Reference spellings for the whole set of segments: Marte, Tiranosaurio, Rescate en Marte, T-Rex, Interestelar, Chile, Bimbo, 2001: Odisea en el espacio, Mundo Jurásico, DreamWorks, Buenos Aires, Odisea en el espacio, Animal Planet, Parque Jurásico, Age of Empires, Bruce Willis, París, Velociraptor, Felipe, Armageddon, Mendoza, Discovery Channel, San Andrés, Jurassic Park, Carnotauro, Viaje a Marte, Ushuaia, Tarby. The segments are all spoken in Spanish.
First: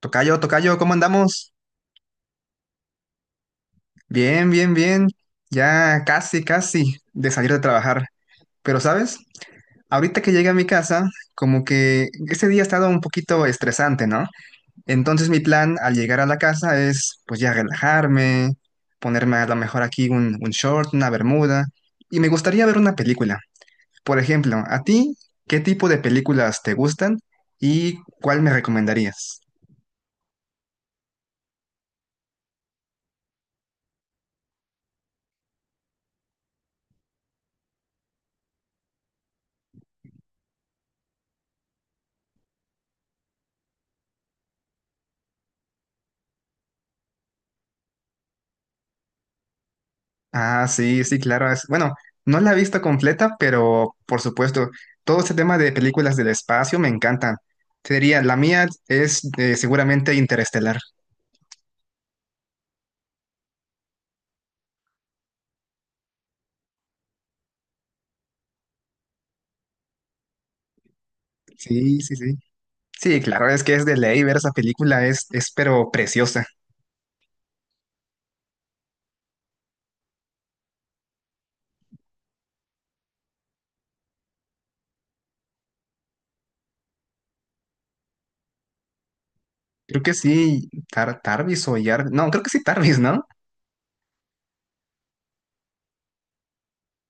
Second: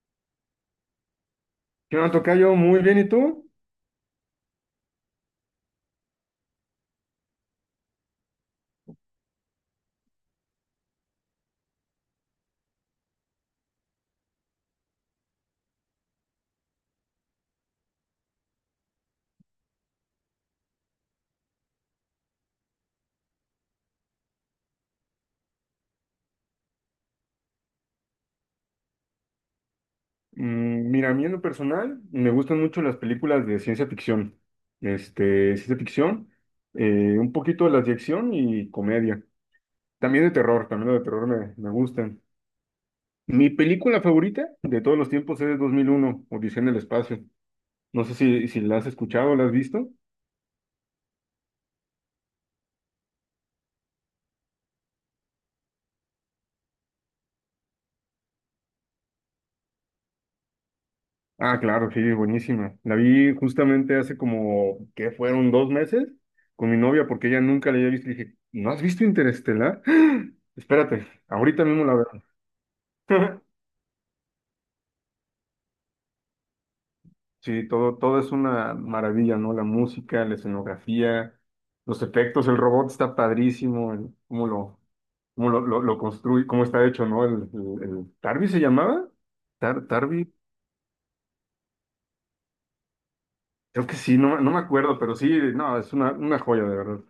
Tocayo, tocayo, ¿cómo andamos? ¿Qué onda, tocayo? Muy bien, ¿y tú? Bien, bien, bien. Ya casi, casi de salir de trabajar. Pero, ¿sabes? Ahorita que llegué a mi casa, como que ese día ha estado un poquito estresante, ¿no? Entonces mi plan al llegar a la casa es, pues ya relajarme, ponerme a lo mejor aquí un short, una bermuda. Y me gustaría ver una película. Por ejemplo, ¿a ti qué tipo de películas te gustan y cuál me recomendarías? Mira, a mí en lo personal me gustan mucho las películas de ciencia ficción. Ciencia ficción, un poquito de las de acción y comedia. También de terror, también las de terror me gustan. Mi película favorita de todos los tiempos es 2001, Odisea en el espacio. No sé si la has escuchado, la has visto. Ah, sí, sí, claro. Bueno, no la he visto completa, pero por supuesto, todo este tema de películas del espacio me encantan. Te diría, la mía es seguramente Interestelar. Ah, claro, sí, buenísima. La vi justamente hace como que fueron 2 meses con mi novia porque ella nunca la había visto, y dije, ¿no has visto Interestelar? Espérate, ahorita mismo la Sí, sí, sí. Sí, veo. claro, es que es de ley ver esa película, es pero preciosa. Sí, todo, todo es una maravilla, ¿no? La música, la escenografía, los efectos, el robot está padrísimo, cómo lo construye, cómo está hecho, ¿no? ¿Tarby se llamaba? Tar, Creo que Tarby, sí, Tarvis o Jarvis. No, creo que sí Tarvis, ¿no? creo que sí, no, no me acuerdo, pero sí, no, es una joya, de verdad.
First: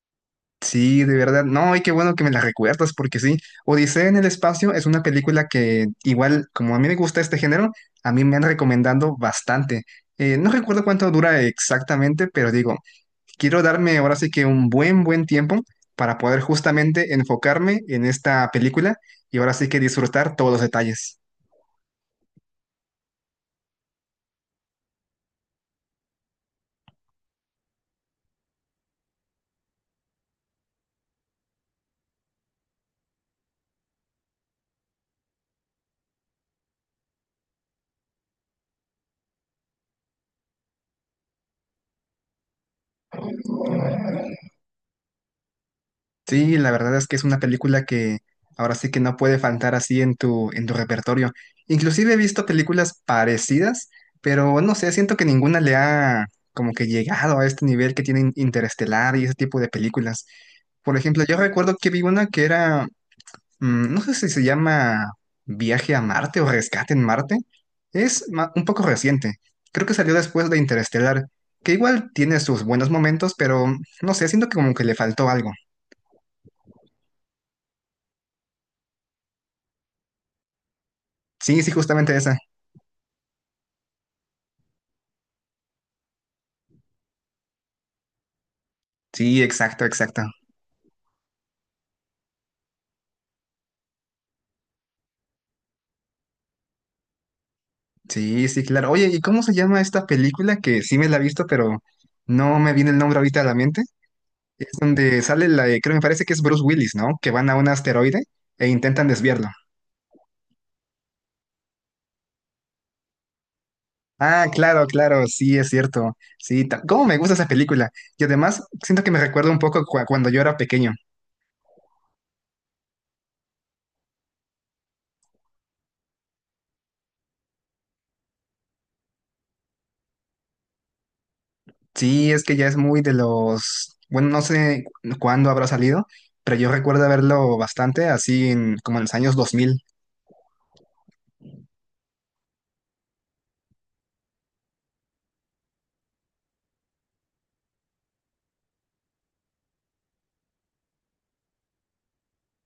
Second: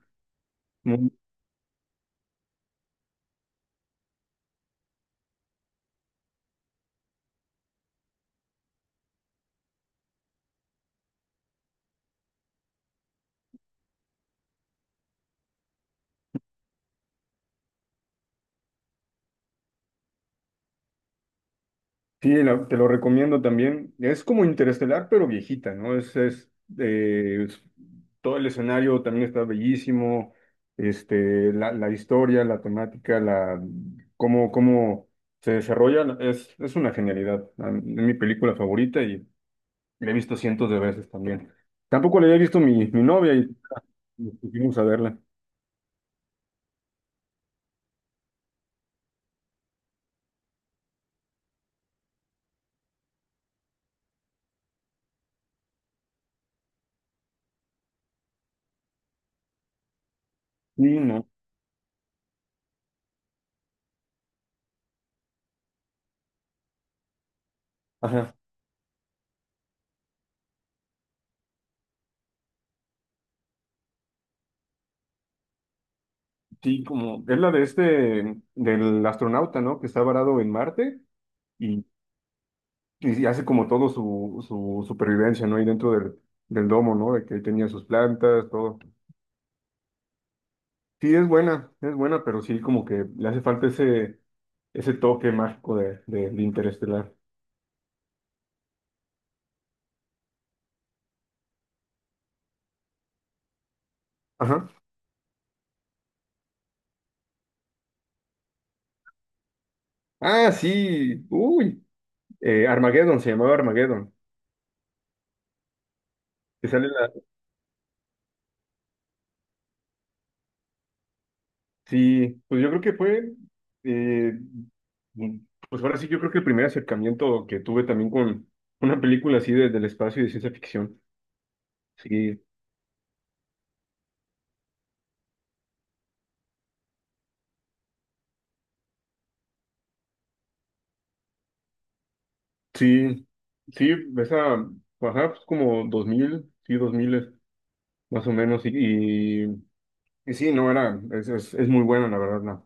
Sí, de verdad. No, y qué bueno que me la recuerdas, porque sí, Odisea en el espacio es una película que igual, como a mí me gusta este género, a mí me han recomendado bastante. No recuerdo cuánto dura exactamente, pero digo, quiero darme ahora sí que un buen tiempo para poder justamente enfocarme en esta película y ahora sí que disfrutar todos los detalles. Sí, te lo recomiendo también. Es como Interestelar, pero viejita, ¿no? Eh, es- Todo el escenario también está bellísimo. La historia, la temática, cómo se desarrolla, es una genialidad. Es mi película favorita y la he visto cientos de veces también. Tampoco la había visto mi novia y nos pusimos a verla. Sí, la verdad es que es una película que ahora sí que no puede faltar así en en tu repertorio. Inclusive he visto películas parecidas, pero no sé, siento que ninguna le ha como que llegado a este nivel que tienen Interestelar y ese tipo de películas. Sí, Por ejemplo, no. yo recuerdo que vi una que no sé si se llama Viaje a Marte o Rescate en Marte. Ajá. Un poco reciente. Creo que salió después de Interestelar, que igual tiene sus buenos momentos, pero no sé, siento que como que le faltó algo. Sí, como es la de del astronauta, ¿no? Que está varado en Marte. Sí, sí, justamente esa. Y hace como todo su supervivencia, ¿no? Ahí dentro del domo, ¿no? De que ahí tenía sus plantas, todo. Sí, exacto, exacto. Sí, es buena, pero sí como que le hace falta ese toque mágico de Interestelar. Sí, sí, claro. Oye, ¿y cómo se llama esta película que sí me la he visto, pero no me viene el nombre ahorita a la mente? Es Ajá. donde sale creo me parece que es Bruce Willis, ¿no? Que van a un asteroide e intentan desviarlo. Ah, sí, uy, Armageddon, se llamaba Armageddon. Ah, claro, claro, sí, es cierto. Sí, Que sale cómo la. me gusta esa película. Y además siento que me recuerda un poco cuando yo era pequeño. Sí, pues yo creo que eh, mm, pues ahora sí, yo creo que el primer acercamiento que tuve también con una película del espacio y de ciencia ficción. Sí, Sí, es que ya es muy de los, bueno, no sé cuándo habrá salido, pero yo recuerdo verlo bastante así como en los años 2000. Sí, sí, esa, ajá, pues como 2000, sí, 2000 más o menos, y, y sí, no, era, es muy buena, la verdad,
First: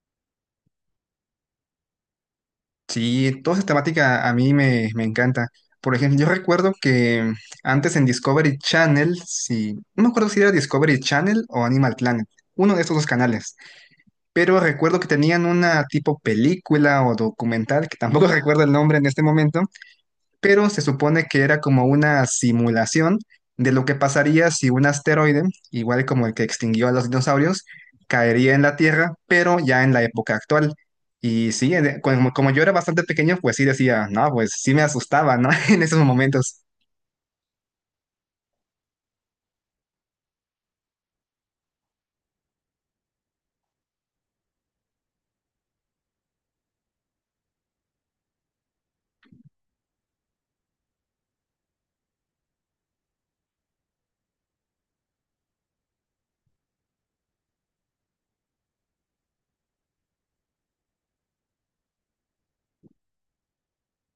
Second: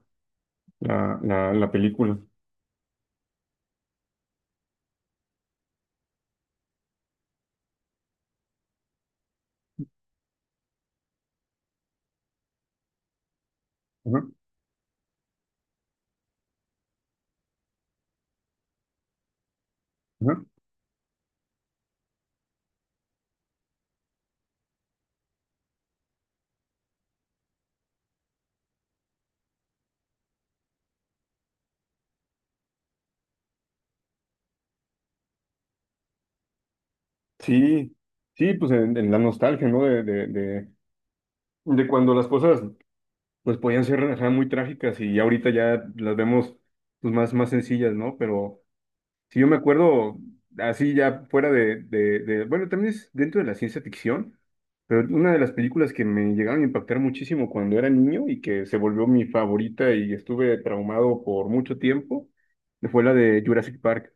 la película. Sí, toda esa temática a me encanta. Por ejemplo, yo recuerdo que antes en Discovery Channel, sí, no me acuerdo si era Discovery Channel o Animal Planet, uno de estos dos canales, Ajá, pero recuerdo que tenían una tipo película o documental, que tampoco recuerdo el nombre en este momento, ajá. pero se supone que era como una simulación de lo que pasaría si un asteroide, igual como el que extinguió a los dinosaurios, caería en la Tierra, pero ya en la época actual. Y sí, como yo era bastante pequeño, pues sí decía, no, pues sí me asustaba, ¿no? En esos momentos. Sí, sí, pues en la nostalgia, ¿no? De cuando las cosas, pues podían ser, ajá, muy trágicas y ya ahorita ya las vemos, pues más, más sencillas, ¿no? Pero, si yo me acuerdo, así ya fuera bueno, también es dentro de la ciencia ficción, pero una de las películas que me llegaron a impactar muchísimo cuando era niño y que se volvió mi favorita y estuve traumado por mucho tiempo, fue la de Jurassic Park.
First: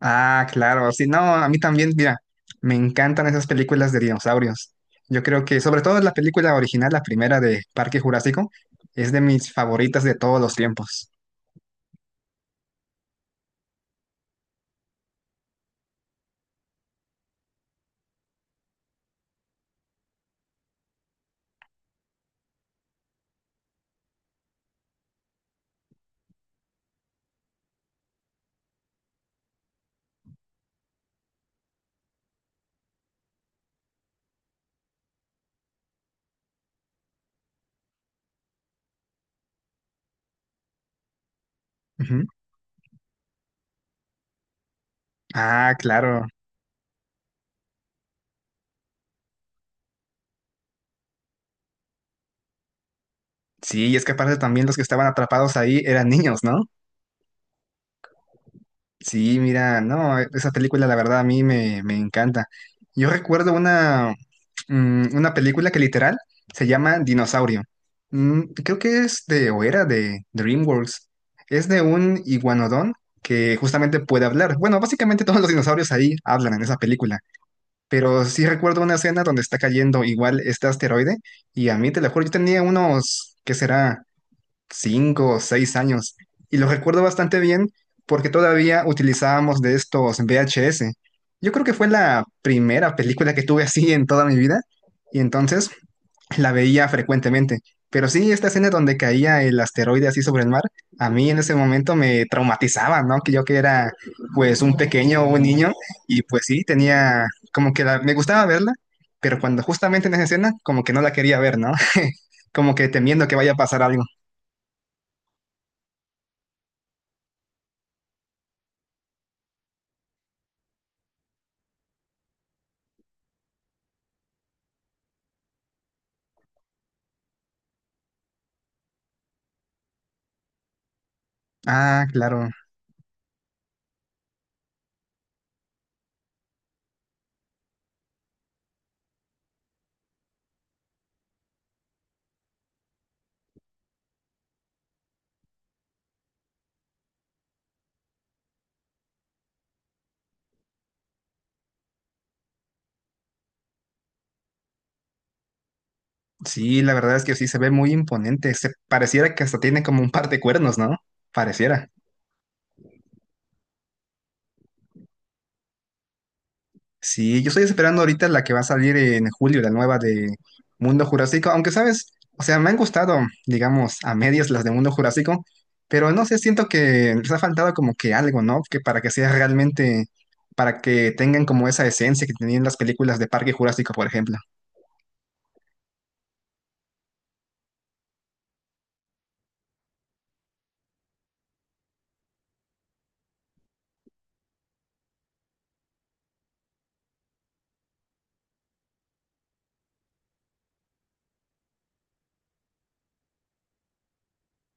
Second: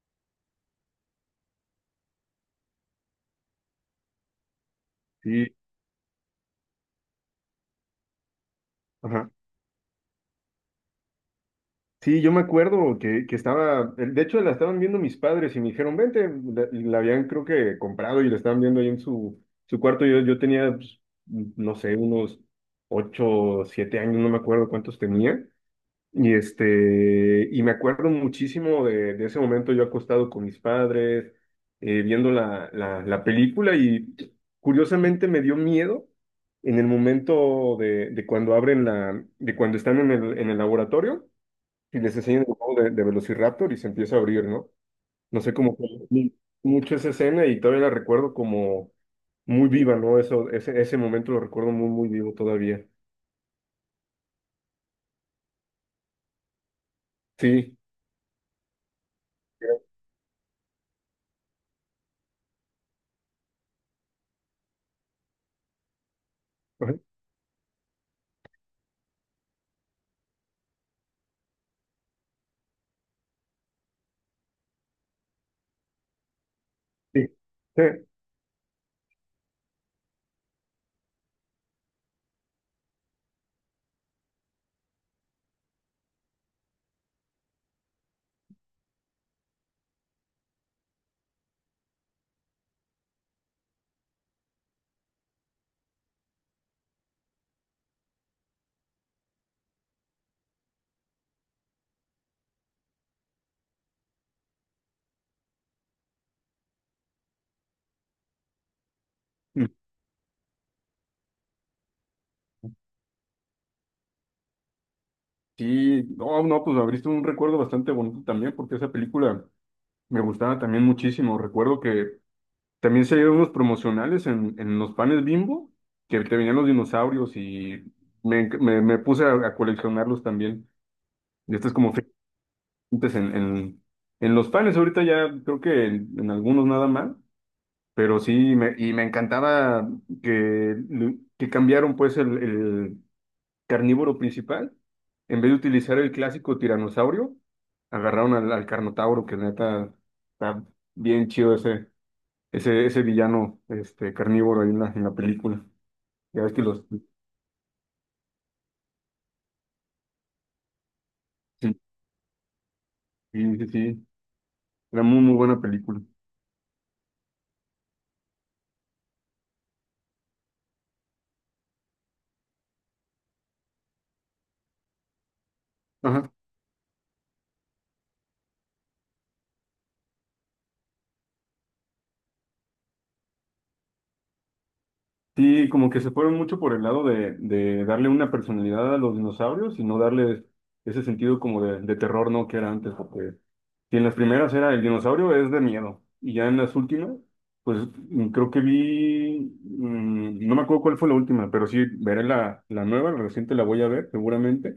Ah, claro, sí, no, a mí también, mira, me encantan esas películas de dinosaurios. Yo creo Sí, que, sobre todo la película original, la primera de Parque Jurásico, es de ajá. mis favoritas de todos los tiempos. Sí, yo me acuerdo que estaba, de hecho la estaban viendo mis padres y me dijeron, vente, y la habían creo que comprado y la estaban viendo ahí en su cuarto. Yo tenía, pues, no sé, unos 8, 7 años, no me acuerdo cuántos tenía. Y y me acuerdo muchísimo de ese momento yo acostado con mis padres, viendo la película y curiosamente me dio miedo en el momento de cuando abren de cuando están en el laboratorio y les Ujú. enseñan el juego de Velociraptor y se empieza a abrir, ¿no? No sé Ah, cómo fue claro. Mucho esa escena y todavía la recuerdo como muy viva, ¿no? Ese momento lo recuerdo muy, muy vivo todavía. Sí, y es que aparte también los que estaban atrapados ahí eran niños, ¿no? Sí. Sí, mira, no, e, esa película la verdad a me encanta. Yo recuerdo una película que literal se Ajá, llama Dinosaurio. Mm, creo que es de, o era de DreamWorks. Es de un iguanodón que justamente puede hablar. Bueno, básicamente todos los dinosaurios ahí hablan en esa película. Sí. Pero sí recuerdo una escena donde está cayendo igual este asteroide y a mí, te lo juro, yo tenía unos, ¿qué será? Cinco o seis años. Y lo recuerdo bastante bien porque todavía utilizábamos de estos VHS. Yo creo que fue la primera película que tuve así en toda mi vida y entonces la veía frecuentemente. Pero sí, esta escena donde caía el asteroide así sobre el mar, a mí en ese momento me traumatizaba, ¿no? Que yo que era pues un pequeño, un niño, y pues sí, tenía como que me gustaba verla, pero cuando Sí. justamente en esa escena como que no la quería ver, ¿no? Como que temiendo que vaya a pasar algo. Sí, no, no, pues abriste un recuerdo bastante bonito también, porque esa película me gustaba también muchísimo. Recuerdo que también salieron unos promocionales en los panes Bimbo, que te venían los dinosaurios y me puse a coleccionarlos también. Y estos como Ah, claro. frecuentes en los panes, ahorita ya creo que en algunos nada más, pero sí, y me encantaba que, que cambiaron pues carnívoro principal, en vez de utilizar el clásico tiranosaurio, agarraron al Carnotauro, que neta está bien chido ese villano carnívoro ahí en la película. Ya ves que Sí, los. la verdad es que sí se ve muy imponente. Se pareciera que hasta tiene como un par de cuernos, ¿no? Sí, Pareciera. sí, sí, sí. Era muy, muy buena película. Sí, yo estoy esperando ahorita la que va a salir en julio, la nueva de Mundo Jurásico, aunque sabes, o sea, me han gustado, digamos, a medias las de Mundo Jurásico, pero no Ajá. sé, siento que les ha faltado como que algo, ¿no? Que para que sea realmente, para que tengan como esa esencia que tenían las películas de Parque Jurásico, por ejemplo. Sí, como que se fueron mucho por el lado de darle una personalidad a los dinosaurios y no darles ese sentido como de terror, ¿no? Que era antes, porque si en las primeras era el dinosaurio es de miedo y ya en las últimas, pues creo que vi, no me acuerdo cuál fue la última, pero sí veré la nueva, la reciente la voy a ver seguramente,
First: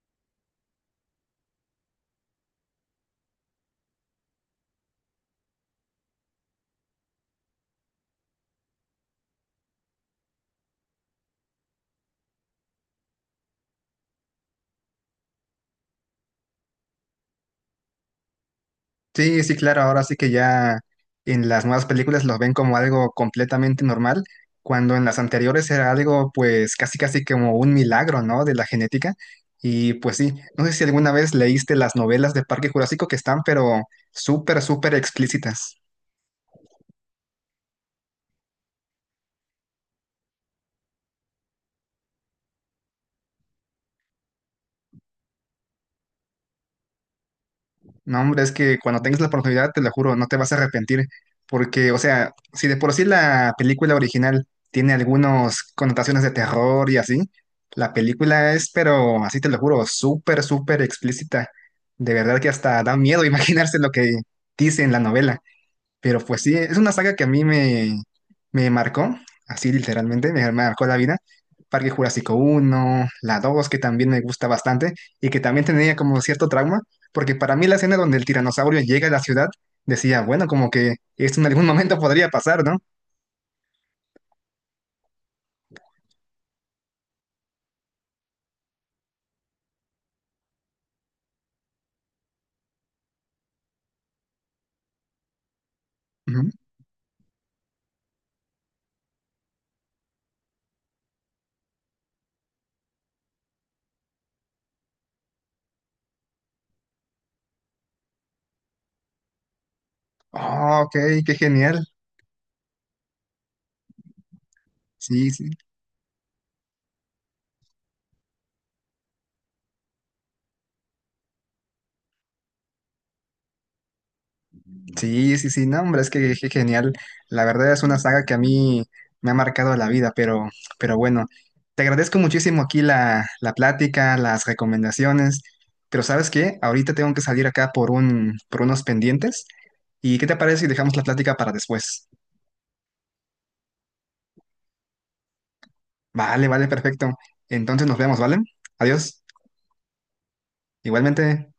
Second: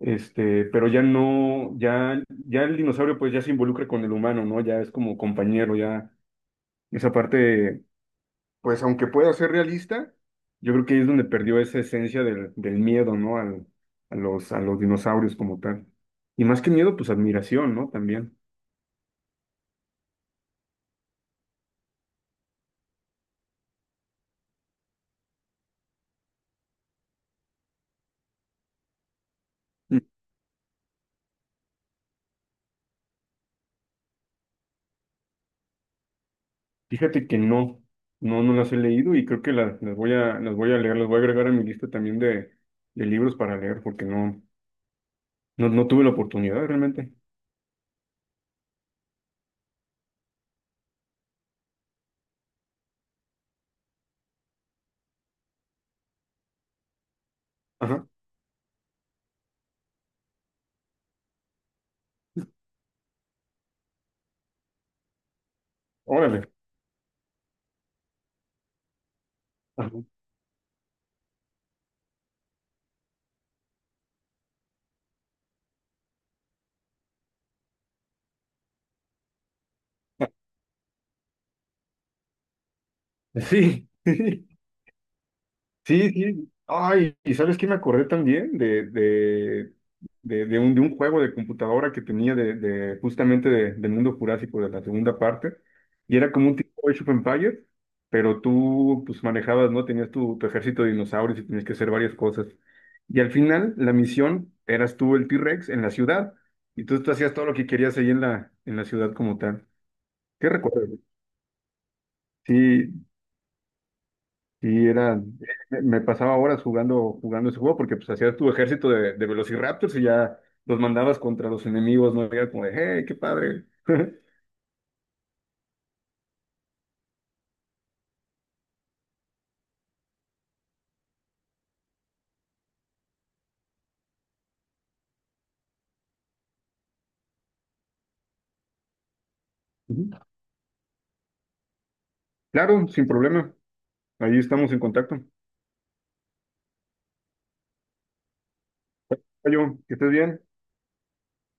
pero ya no, ya el dinosaurio pues ya se involucra con el humano, ¿no? Ya es como compañero, ya esa parte pues aunque pueda ser realista, yo creo que ahí es donde perdió esa esencia del miedo, ¿no? A los dinosaurios como tal. Y más que miedo, pues admiración, ¿no? También. Sí, sí, claro, ahora sí que ya en las nuevas películas los ven como algo completamente normal, cuando en las anteriores era algo pues casi casi como un milagro, ¿no? De la genética. Y Mm. pues sí, no sé si alguna vez leíste las novelas de Parque Jurásico que están pero súper, súper explícitas. Fíjate que no, no, no las he leído y creo que las voy a, las voy a leer, las voy a agregar a mi lista también de libros para leer, porque no, no, no tuve la oportunidad realmente. No, hombre, es que cuando tengas la oportunidad, te lo juro, no te vas a arrepentir. Porque, o sea, si de por sí la película original tiene algunas connotaciones de terror y así, la Ajá, película es, pero así te lo juro, súper, súper explícita. De verdad que hasta da miedo imaginarse lo que dice en la novela. Pero pues órale. sí, es una saga que a me marcó, así Ajá. literalmente, me marcó la vida. Parque Jurásico uno la 2 que también me gusta bastante y que también tenía como cierto trauma, porque para mí la escena donde el tiranosaurio llega a la ciudad, decía, bueno, como que esto en algún momento podría pasar, ¿no? Sí. Sí, sí. Ay, ¿y sabes qué me acordé también de un juego de computadora que tenía de justamente del mundo jurásico de la segunda parte? Y era Ujú. como un tipo Age of Empires, pero tú pues manejabas, ¿no? Tenías tu ejército de dinosaurios y tenías que hacer varias cosas. Y al final, la misión eras tú el T-Rex en la ciudad. Y tú hacías todo lo que querías ahí en la ciudad como tal. ¿Qué Oh, ok, recuerdo? qué genial. Sí. Y era, Sí, sí. me me pasaba horas jugando, jugando ese juego porque pues hacías tu ejército de Velociraptors y ya los mandabas contra los enemigos, ¿no? Y era como de, hey, qué padre. Sí, sí, sí, no, hombre, es que genial. La verdad es una saga que a mí me ha marcado la vida, pero bueno, te agradezco muchísimo aquí la, la plática, las recomendaciones, pero ¿sabes qué? Ahorita tengo que salir acá por un, por unos pendientes. ¿Y Ujú. qué te parece si dejamos la plática para después? Claro, sin problema. Ahí estamos en contacto. Vale, vale, perfecto. Entonces nos vemos, ¿vale? Adiós. Oye, que estés bien. Igualmente.